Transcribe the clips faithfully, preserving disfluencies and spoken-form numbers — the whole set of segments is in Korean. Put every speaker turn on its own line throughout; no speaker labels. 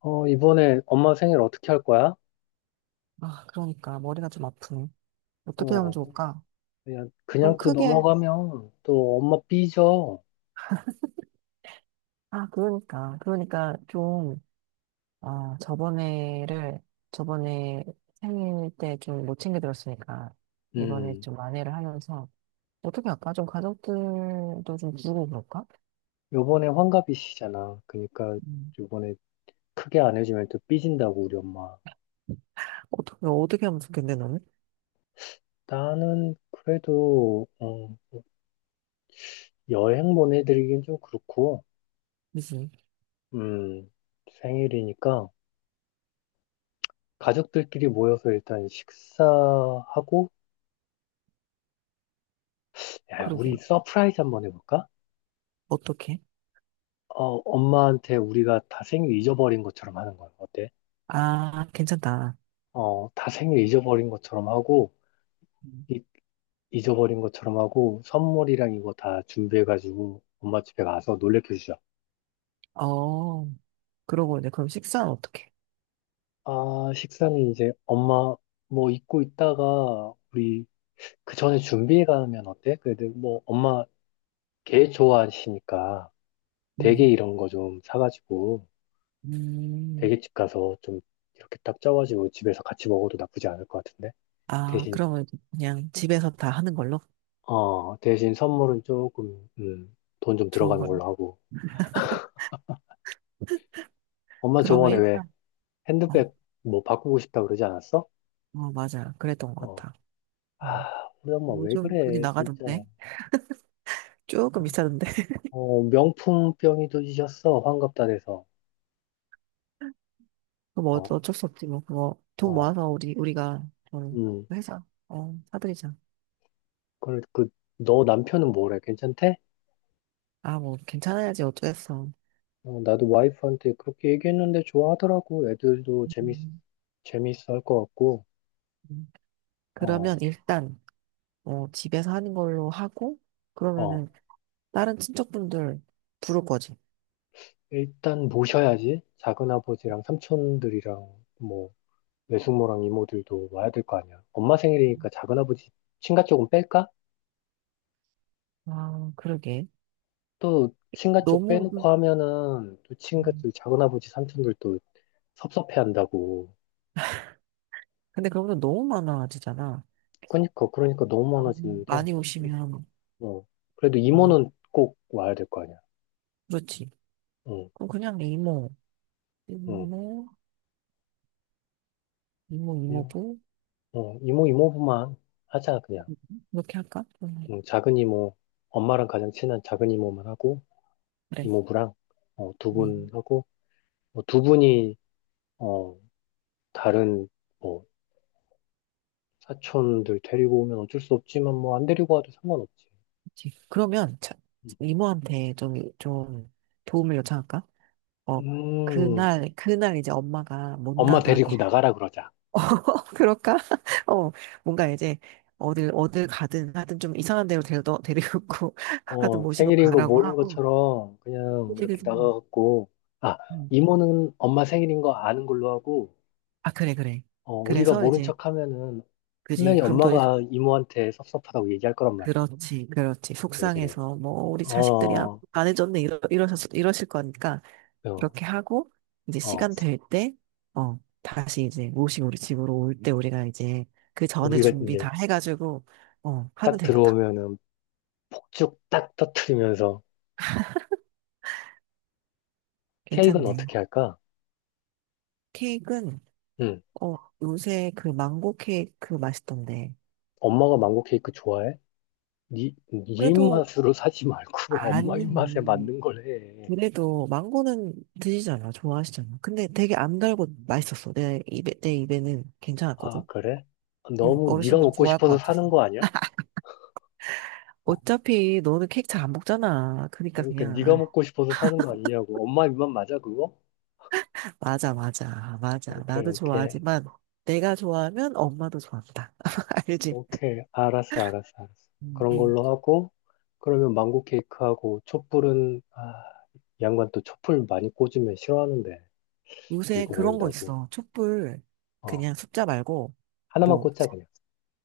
어, 이번에 엄마 생일 어떻게 할 거야?
아, 그러니까 머리가 좀 아프네. 어떻게 하면
어,
좋을까?
그냥,
좀
그냥 또
크게.
넘어가면 또 엄마 삐져.
아, 그러니까. 그러니까 좀, 아, 저번에를, 저번에 생일 때 좀 못 챙겨 들었으니까, 이번에
음,
좀 만회를 하면서, 어떻게 할까? 좀 가족들도 좀 부르고 그럴까?
요번에 환갑이시잖아. 그러니까
음.
요번에 크게 안 해주면 또 삐진다고, 우리 엄마.
어떻게, 어떻게 하면 좋겠네, 너는?
나는 그래도, 어, 여행 보내드리긴 좀 그렇고,
그지?
음, 생일이니까 가족들끼리 모여서 일단 식사하고, 야, 우리
그러게.
서프라이즈 한번 해볼까?
어떻게?
어, 엄마한테 우리가 다 생일 잊어버린 것처럼 하는 거야. 어때?
아, 괜찮다.
어, 다 생일 잊어버린 것처럼 하고,
음.
이- 잊어버린 것처럼 하고, 선물이랑 이거 다 준비해가지고, 엄마 집에 가서 놀래켜 주자.
어, 그러고 이제 그럼 식사는 어떻게?
아, 식사는 이제 엄마 뭐 잊고 있다가, 우리 그 전에 준비해 가면 어때? 그래도 뭐 엄마 게 좋아하시니까, 대게
음.
이런 거 좀 사가지고,
음.
대게집 가서 좀 이렇게 딱 쪄가지고 집에서 같이 먹어도 나쁘지 않을 것 같은데?
아,
대신,
그러면 이제 그냥 집에서 다 하는 걸로?
어, 대신 선물은 조금, 음, 돈좀
좋은
들어가는
걸로?
걸로 하고. 엄마
그러면
저번에 왜
일단, 어,
핸드백 뭐 바꾸고 싶다 그러지 않았어?
어, 맞아. 그랬던 것
어.
같아. 음.
아, 우리 엄마 왜
요즘 돈이
그래, 진짜.
나가던데? 조금 비싸던데?
어, 명품병이 도지셨어, 환갑다 돼서.
그럼 뭐
어,
어쩔 수 없지, 뭐. 그거 돈
어,
모아서 우리, 우리가 좀
음.
회사, 어, 사드리자.
그래, 그, 너 남편은 뭐래? 괜찮대?
아, 뭐, 괜찮아야지. 어쩌겠어.
어, 나도 와이프한테 그렇게 얘기했는데 좋아하더라고. 애들도 재밌,
음,
재밌어 할 것 같고.
음. 그러면
어,
일단, 어, 집에서 하는 걸로 하고,
어.
그러면은 다른 친척분들 부를 거지.
일단 모셔야지. 작은아버지랑 삼촌들이랑 뭐, 외숙모랑 이모들도 와야 될 거 아니야. 엄마 생일이니까 작은아버지 친가 쪽은 뺄까?
아, 그러게.
또 친가 쪽
너무,
빼놓고 하면은 또
음.
친가들 작은아버지 삼촌들 또 섭섭해한다고.
근데 그런 건 너무 많아지잖아.
그러니까 그러니까 너무
음,
많아지는데.
많이 오시면,
어 그래도
음,
이모는 꼭 와야 될 거 아니야.
그렇지.
응,
그럼 그냥 이모,
응.
이모, 이모,
그냥
이모부,
어 이모 이모부만 하자 그냥.
이렇게 할까? 음,
응, 작은 이모 엄마랑 가장 친한 작은 이모만 하고
그래.
이모부랑 어, 두
음,
분하고 어, 두 분이 어 다른 뭐 사촌들 데리고 오면 어쩔 수 없지만 뭐 안 데리고 와도 상관없지.
그렇지. 그러면 자,
응.
이모한테 좀, 좀 도움을 요청할까? 어,
음.
그날, 그날 이제 엄마가 못
엄마 데리고
나가게.
나가라 그러자.
어, 그럴까? 어, 뭔가 이제 어딜, 어딜 가든 하여튼 좀 이상한 데로 데려, 데리고 하여튼
어,
모시고
생일인 거
가라고
모른
하고.
것처럼 그냥
그지,
이렇게
그지.
나가갖고, 아,
음.
이모는 엄마 생일인 거 아는 걸로 하고,
아, 그래, 그래.
어, 우리가
그래서
모른
이제,
척 하면은
그지.
분명히
그럼 또
엄마가 이모한테 섭섭하다고 얘기할 거란 말이야.
그렇지, 그렇지.
그래, 그래.
속상해서, 뭐, 우리 자식들이 아-
어,
안 해줬네, 이러, 이러셨, 이러실 거니까,
어,
그렇게 하고, 이제
어.
시간 될 때, 어, 다시 이제 모시고 우리 집으로 올 때 우리가 이제 그 전에
우리가
준비
이제
다 해가지고, 어, 하면
딱
되겠다.
들어오면은 폭죽 딱 터트리면서 케이크는
괜찮네.
어떻게 할까?
케이크는,
응.
어, 요새 그 망고 케이크 맛있던데.
엄마가 망고 케이크 좋아해? 니, 니
그래도,
입맛으로 사지 말고 엄마 입맛에
안,
맞는 걸 해.
그래도 망고는 드시잖아, 좋아하시잖아. 근데 되게 안 달고 맛있었어. 내 입에, 내 입에는
아,
괜찮았거든.
그래?
응,
너무 네가
어르신분이
먹고
좋아할 것
싶어서
같아서.
사는 거 아니야? 어,
어차피 너는 케이크 잘 안 먹잖아. 그러니까
그러니까 네가
그냥
먹고 싶어서 사는 거 아니냐고. 엄마 입맛 맞아, 그거?
아, 맞아, 맞아, 맞아.
오케이,
나도
오케이.
좋아하지만 내가 좋아하면 엄마도 좋아한다. 알지?
오케이. 알았어, 알았어, 알았어.
응,
그런
응.
걸로 하고, 그러면 망고 케이크하고, 촛불은, 아, 이 양반 또 촛불 많이 꽂으면 싫어하는데,
요새
늙어
그런 거
보인다고.
있어. 촛불
어,
그냥 숫자 말고
하나만
뭐,
꽂자, 그냥.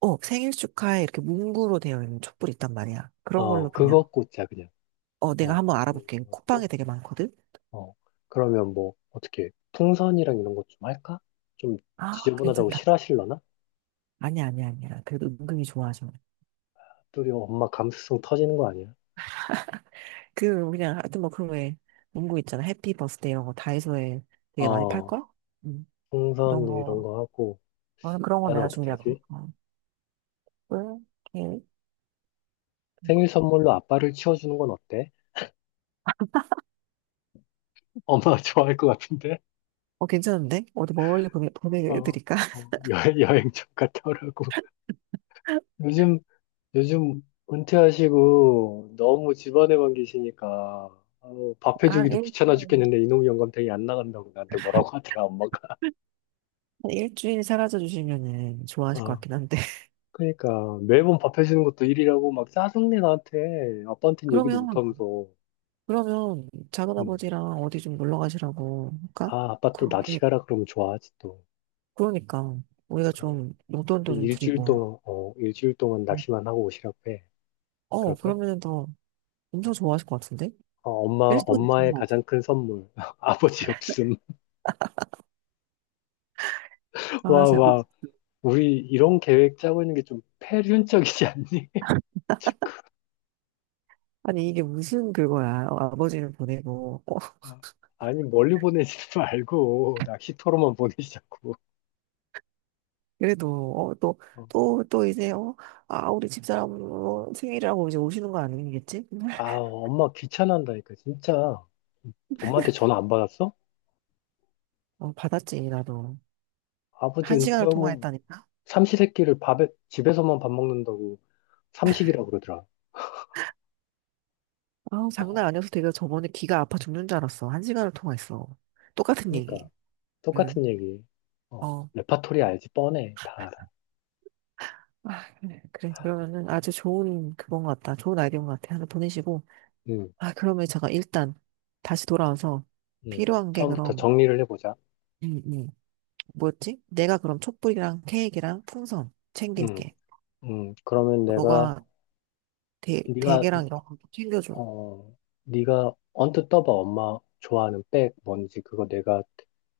어, 생일 축하해 이렇게 문구로 되어 있는 촛불 있단 말이야. 그런 걸로
어,
그냥
그거 꽂자, 그냥.
어, 내가
어,
한번
그거
알아볼게.
꽂고,
쿠팡에 되게 많거든.
어. 그러면 뭐, 어떻게, 풍선이랑 이런 것 좀 할까? 좀
아,
지저분하다고
괜찮다.
싫어하실려나?
아니야, 아니야, 아니야. 그래도 은근히 좋아하셔.
둘이 뭐 엄마 감수성 터지는 거 아니야?
그 그냥 하여튼 뭐 그런 에 문구 있잖아. 해피 버스데이 이런 거 다이소에 되게 많이 팔
어,
걸? 음, 그런
풍선 이런
거.
거 하고
나는 그런 거
아빠는
내가
어떻게
준비할게.
하지?
어, 꿀, 케이크. 이런 거.
생일 선물로 아빠를 치워주는 건 어때? 엄마 좋아할 것 같은데?
어, 괜찮은데? 어디 멀리 보내,
막
보내드릴까?
어, 여행, 여행 좀 갔다 오라고. 요즘, 요즘 은퇴하시고 너무 집안에만 계시니까 아우, 밥
그러니까 한
해주기도
일,
귀찮아 죽겠는데 이놈 영감탱이 안 나간다고 나한테 뭐라고 하더라, 엄마가.
한 일주일 사라져 주시면은 좋아하실 것
어,
같긴 한데.
그러니까 매번 밥 해주는 것도 일이라고 막 짜증내 나한테 아빠한테는 얘기도
그러면,
못하면서.
그러면 작은
음.
아버지랑 어디 좀 놀러 가시라고 할까?
아, 아빠
그-
또 낚시
예,
가라 그러면 좋아하지 또.
그러니까 우리가
그래.
좀 용돈도
한
좀
일주일
드리고.
동안, 어, 일주일 동안
음.
낚시만 하고 오시라고 해.
어,
그럴까?
그러면은 더 엄청
어,
좋아하실 것 같은데?
어, 엄마,
일도일
엄마의
동안
가장 큰 선물. 아버지 없음. 와,
강아지
와. 우리 이런 계획 짜고 있는 게 좀 패륜적이지 않니?
아니, 이게 무슨 그거야. 어, 아버지를 보내고, 어,
아, 아니, 멀리 보내지 말고, 낚시터로만 보내시자고.
그래도, 어, 또,
어.
또, 또 이제, 어, 아, 우리 집사람 어, 생일이라고 이제 오시는 거 아니겠지?
아, 엄마 귀찮아한다니까, 진짜. 엄마한테 전화 안 받았어?
어, 받았지, 나도.
아버지
한 시간을
은퇴하고
통화했다니까?
삼시세끼를 밥에, 집에서만 밥 먹는다고. 삼식이라고 그러더라.
아
어,
장난 아니어서 내가 저번에 귀가 아파 죽는 줄 알았어. 한 시간을 통화했어. 똑같은
그러니까
얘기.
똑같은
응,
얘기. 어,
어.
레파토리 알지 뻔해. 다 알아.
아, 그래. 그래. 그러면은 아주 좋은 그건 것 같다. 좋은 아이디어인 것 같아. 하나 보내시고.
음,
아, 그러면 제가 일단 다시 돌아와서
음.
필요한 게
처음부터
그럼,
정리를 해보자.
음, 음. 뭐였지? 내가 그럼 촛불이랑 케이크랑 풍선
음,
챙길게.
음. 그러면 내가
너가 대, 대게랑
네가
이런 거 챙겨줘.
어, 네가 언뜻 떠봐. 엄마 좋아하는 백 뭔지 그거 내가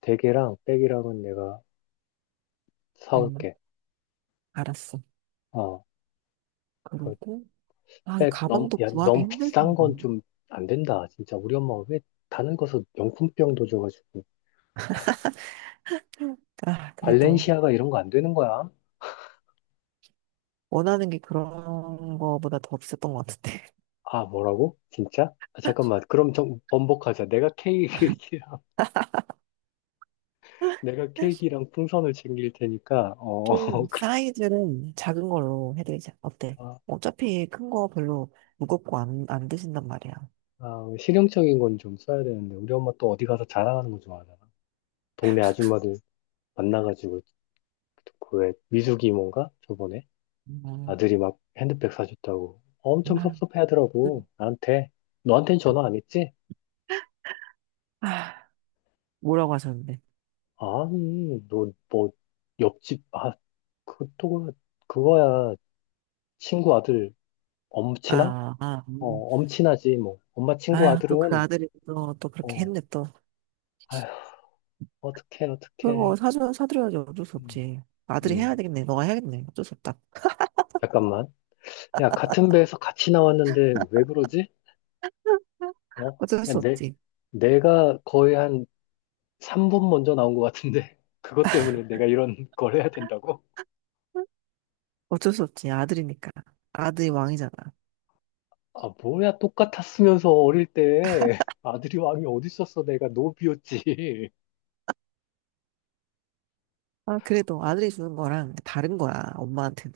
대게랑 백이랑은 내가
응,
사올게.
알았어.
어,
그리고, 아,
그백 너무
가방도
야,
구하기
너무
힘들
비싼 건
텐데.
좀 안 된다. 진짜 우리 엄마 왜 다른 거서 명품병도 줘가지고
아, 그래도
발렌시아가 이런 거 안 되는 거야.
원하는 게 그런 거보다 더 없었던 것 같은데.
아, 뭐라고? 진짜? 아, 잠깐만. 그럼 좀 번복하자. 내가 케이크랑, 내가 케이크랑 풍선을 챙길 테니까, 어,
좀
그-
사이즈는 작은 걸로 해드리자. 어때?
아,
어차피 큰 거 별로 무겁고 안, 안 드신단 말이야.
아, 실용적인 건 좀 써야 되는데, 우리 엄마 또 어디 가서 자랑하는 거 좋아하잖아. 동네 아줌마들 만나가지고, 그왜 미숙이 뭔가? 저번에
음,
아들이 막 핸드백 사줬다고. 엄청
음.
섭섭해 하더라고. 나한테. 너한텐 전화 안 했지?
아, 뭐라고 하셨는데?
아니, 너, 뭐, 옆집, 아, 그또 그거야. 친구 아들 엄친아?
아, 아.
어,
음.
엄친하지, 뭐. 엄마 친구
아유, 또 그
아들은,
아들이 또, 또 그렇게
어,
했네, 또.
아휴, 어떡해,
그거
어떡해.
사주, 사드려야지 어쩔 수
음,
없지. 아들이 해야
음,
되겠네. 너가 해야겠네. 어쩔 수 없다.
잠깐만. 야, 같은 배에서 같이 나왔는데 왜 그러지? 어?
어쩔
야,
수
내,
없지.
내가 거의 한 삼 분 먼저 나온 것 같은데. 그것 때문에 내가 이런 걸 해야 된다고?
어쩔 수 없지. 아들이니까. 아들이 왕이잖아.
아, 뭐야, 똑같았으면서 어릴 때. 아들이 왕이 어디 있었어? 내가 노비였지.
아, 그래도
어?
아들이 주는 거랑 다른 거야. 엄마한테는.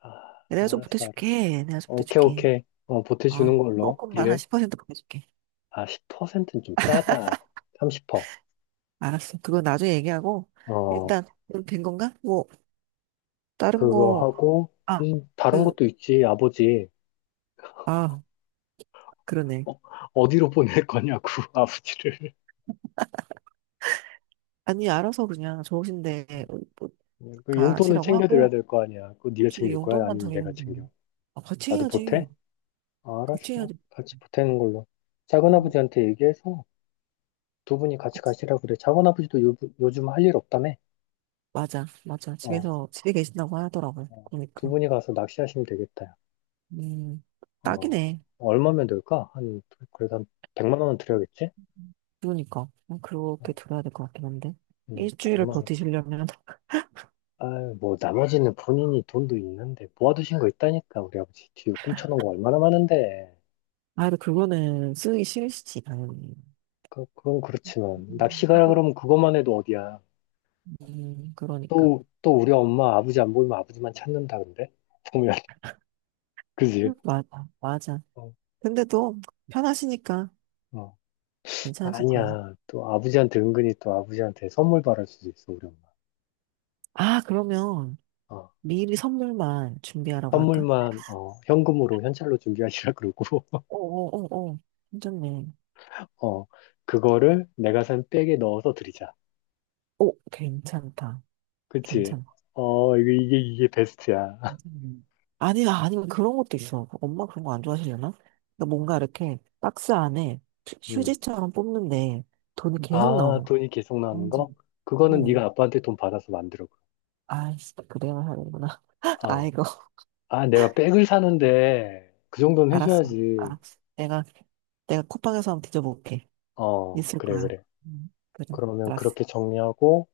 아,
내가 좀
알았어, 알았어.
보태줄게. 내가 좀
오케이,
보태줄게.
오케이. 어,
아,
보태주는 걸로.
조금만 한
딜.
십 퍼센트 보태줄게.
아, 십 퍼센트는 좀 짜다. 삼십 퍼센트.
알았어. 그건 나중에 얘기하고.
어,
일단, 그럼 된 건가? 뭐, 다른
그거
거,
하고,
아,
음, 다른
그,
것도 있지, 아버지.
아, 그러네.
어, 어디로 보낼 거냐고, 아버지를.
아니, 알아서 그냥 좋으신데, 뭐, 뭐
그 용돈은
가시라고
챙겨드려야
하고,
될 거 아니야. 그거 네가
굳이
챙길 거야?
용돈만
아니면 내가
드리면
챙겨?
돼요. 아, 같이
나도
해야지.
보태? 아,
같이
알았어.
해야지.
같이 보태는 걸로.
음,
작은아버지한테 얘기해서 두 분이 같이
같이.
가시라 그래. 작은아버지도 요, 요즘 할 일 없다며?
맞아, 맞아.
어,
집에서, 집에 계신다고 하더라고요.
어. 두
그러니까.
분이 가서 낚시하시면 되겠다.
음,
어,
딱이네.
얼마면 될까? 한, 그래도 한 백만 원은 드려야겠지?
그러니까. 음, 그렇게
어,
들어야 될 것 같긴 한데.
음,
일주일을
백만 원.
버티시려면,
아유, 뭐, 나머지는 본인이 돈도 있는데, 모아두신 거 있다니까, 우리 아버지. 뒤로 꿈쳐놓은 거 얼마나 많은데.
아, 근데 그거는 쓰기 싫으시지, 당연히.
그, 그건 그렇지만, 낚시
음,
가라
하고,
그러면 그것만 해도 어디야.
음, 그러니까.
또, 또 우리 엄마, 아버지 안 보이면 아버지만 찾는다, 근데? 보면, 그지?
맞아, 맞아.
어,
근데 또, 편하시니까
어.
괜찮으실 거야.
아니야. 또 아버지한테 은근히 또 아버지한테 선물 바랄 수도 있어, 우리 엄마.
아, 그러면,
어,
미리 선물만 준비하라고 할까?
선물만, 어, 현금으로, 현찰로 준비하시라 그러고,
어어어어. 괜찮네.
어, 그거를 내가 산 백에 넣어서 드리자.
오, 괜찮다.
그치?
괜찮아.
어, 이게, 이게, 이게 베스트야.
괜찮네. 아니야, 아니면 그런 것도 있어. 엄마 그런 거 안 좋아하시려나? 그러니까 뭔가 이렇게 박스 안에 휴- 휴지처럼 뽑는데 돈이 계속
아,
나오는 거.
돈이 계속 나오는
엄지.
거? 그거는 네가
응.
아빠한테 돈 받아서 만들어.
아이씨, 그래야 하는구나.
어.
아이고,
아, 내가 백을 사는데 그 정도는
알았어.
해줘야지.
아, 내가, 내가 쿠팡에서 한번 뒤져볼게.
어,
있을
그래,
거야.
그래.
응, 그래,
그러면
알았어.
그렇게 정리하고,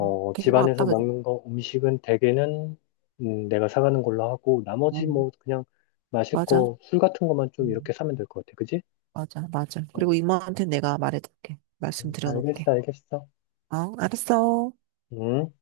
응. 된거 같다,
집안에서
그래.
먹는 거, 음식은 대개는 음, 내가 사가는 걸로 하고, 나머지
응,
뭐 그냥 마실
맞아.
거, 술 같은 것만 좀
응.
이렇게 사면 될 것 같아. 그지?
맞아, 맞아.
응.
그리고 이모한테 내가 말해줄게.
응.
말씀드려놓을게.
알겠어, 알겠어.
어, 알았어.
응?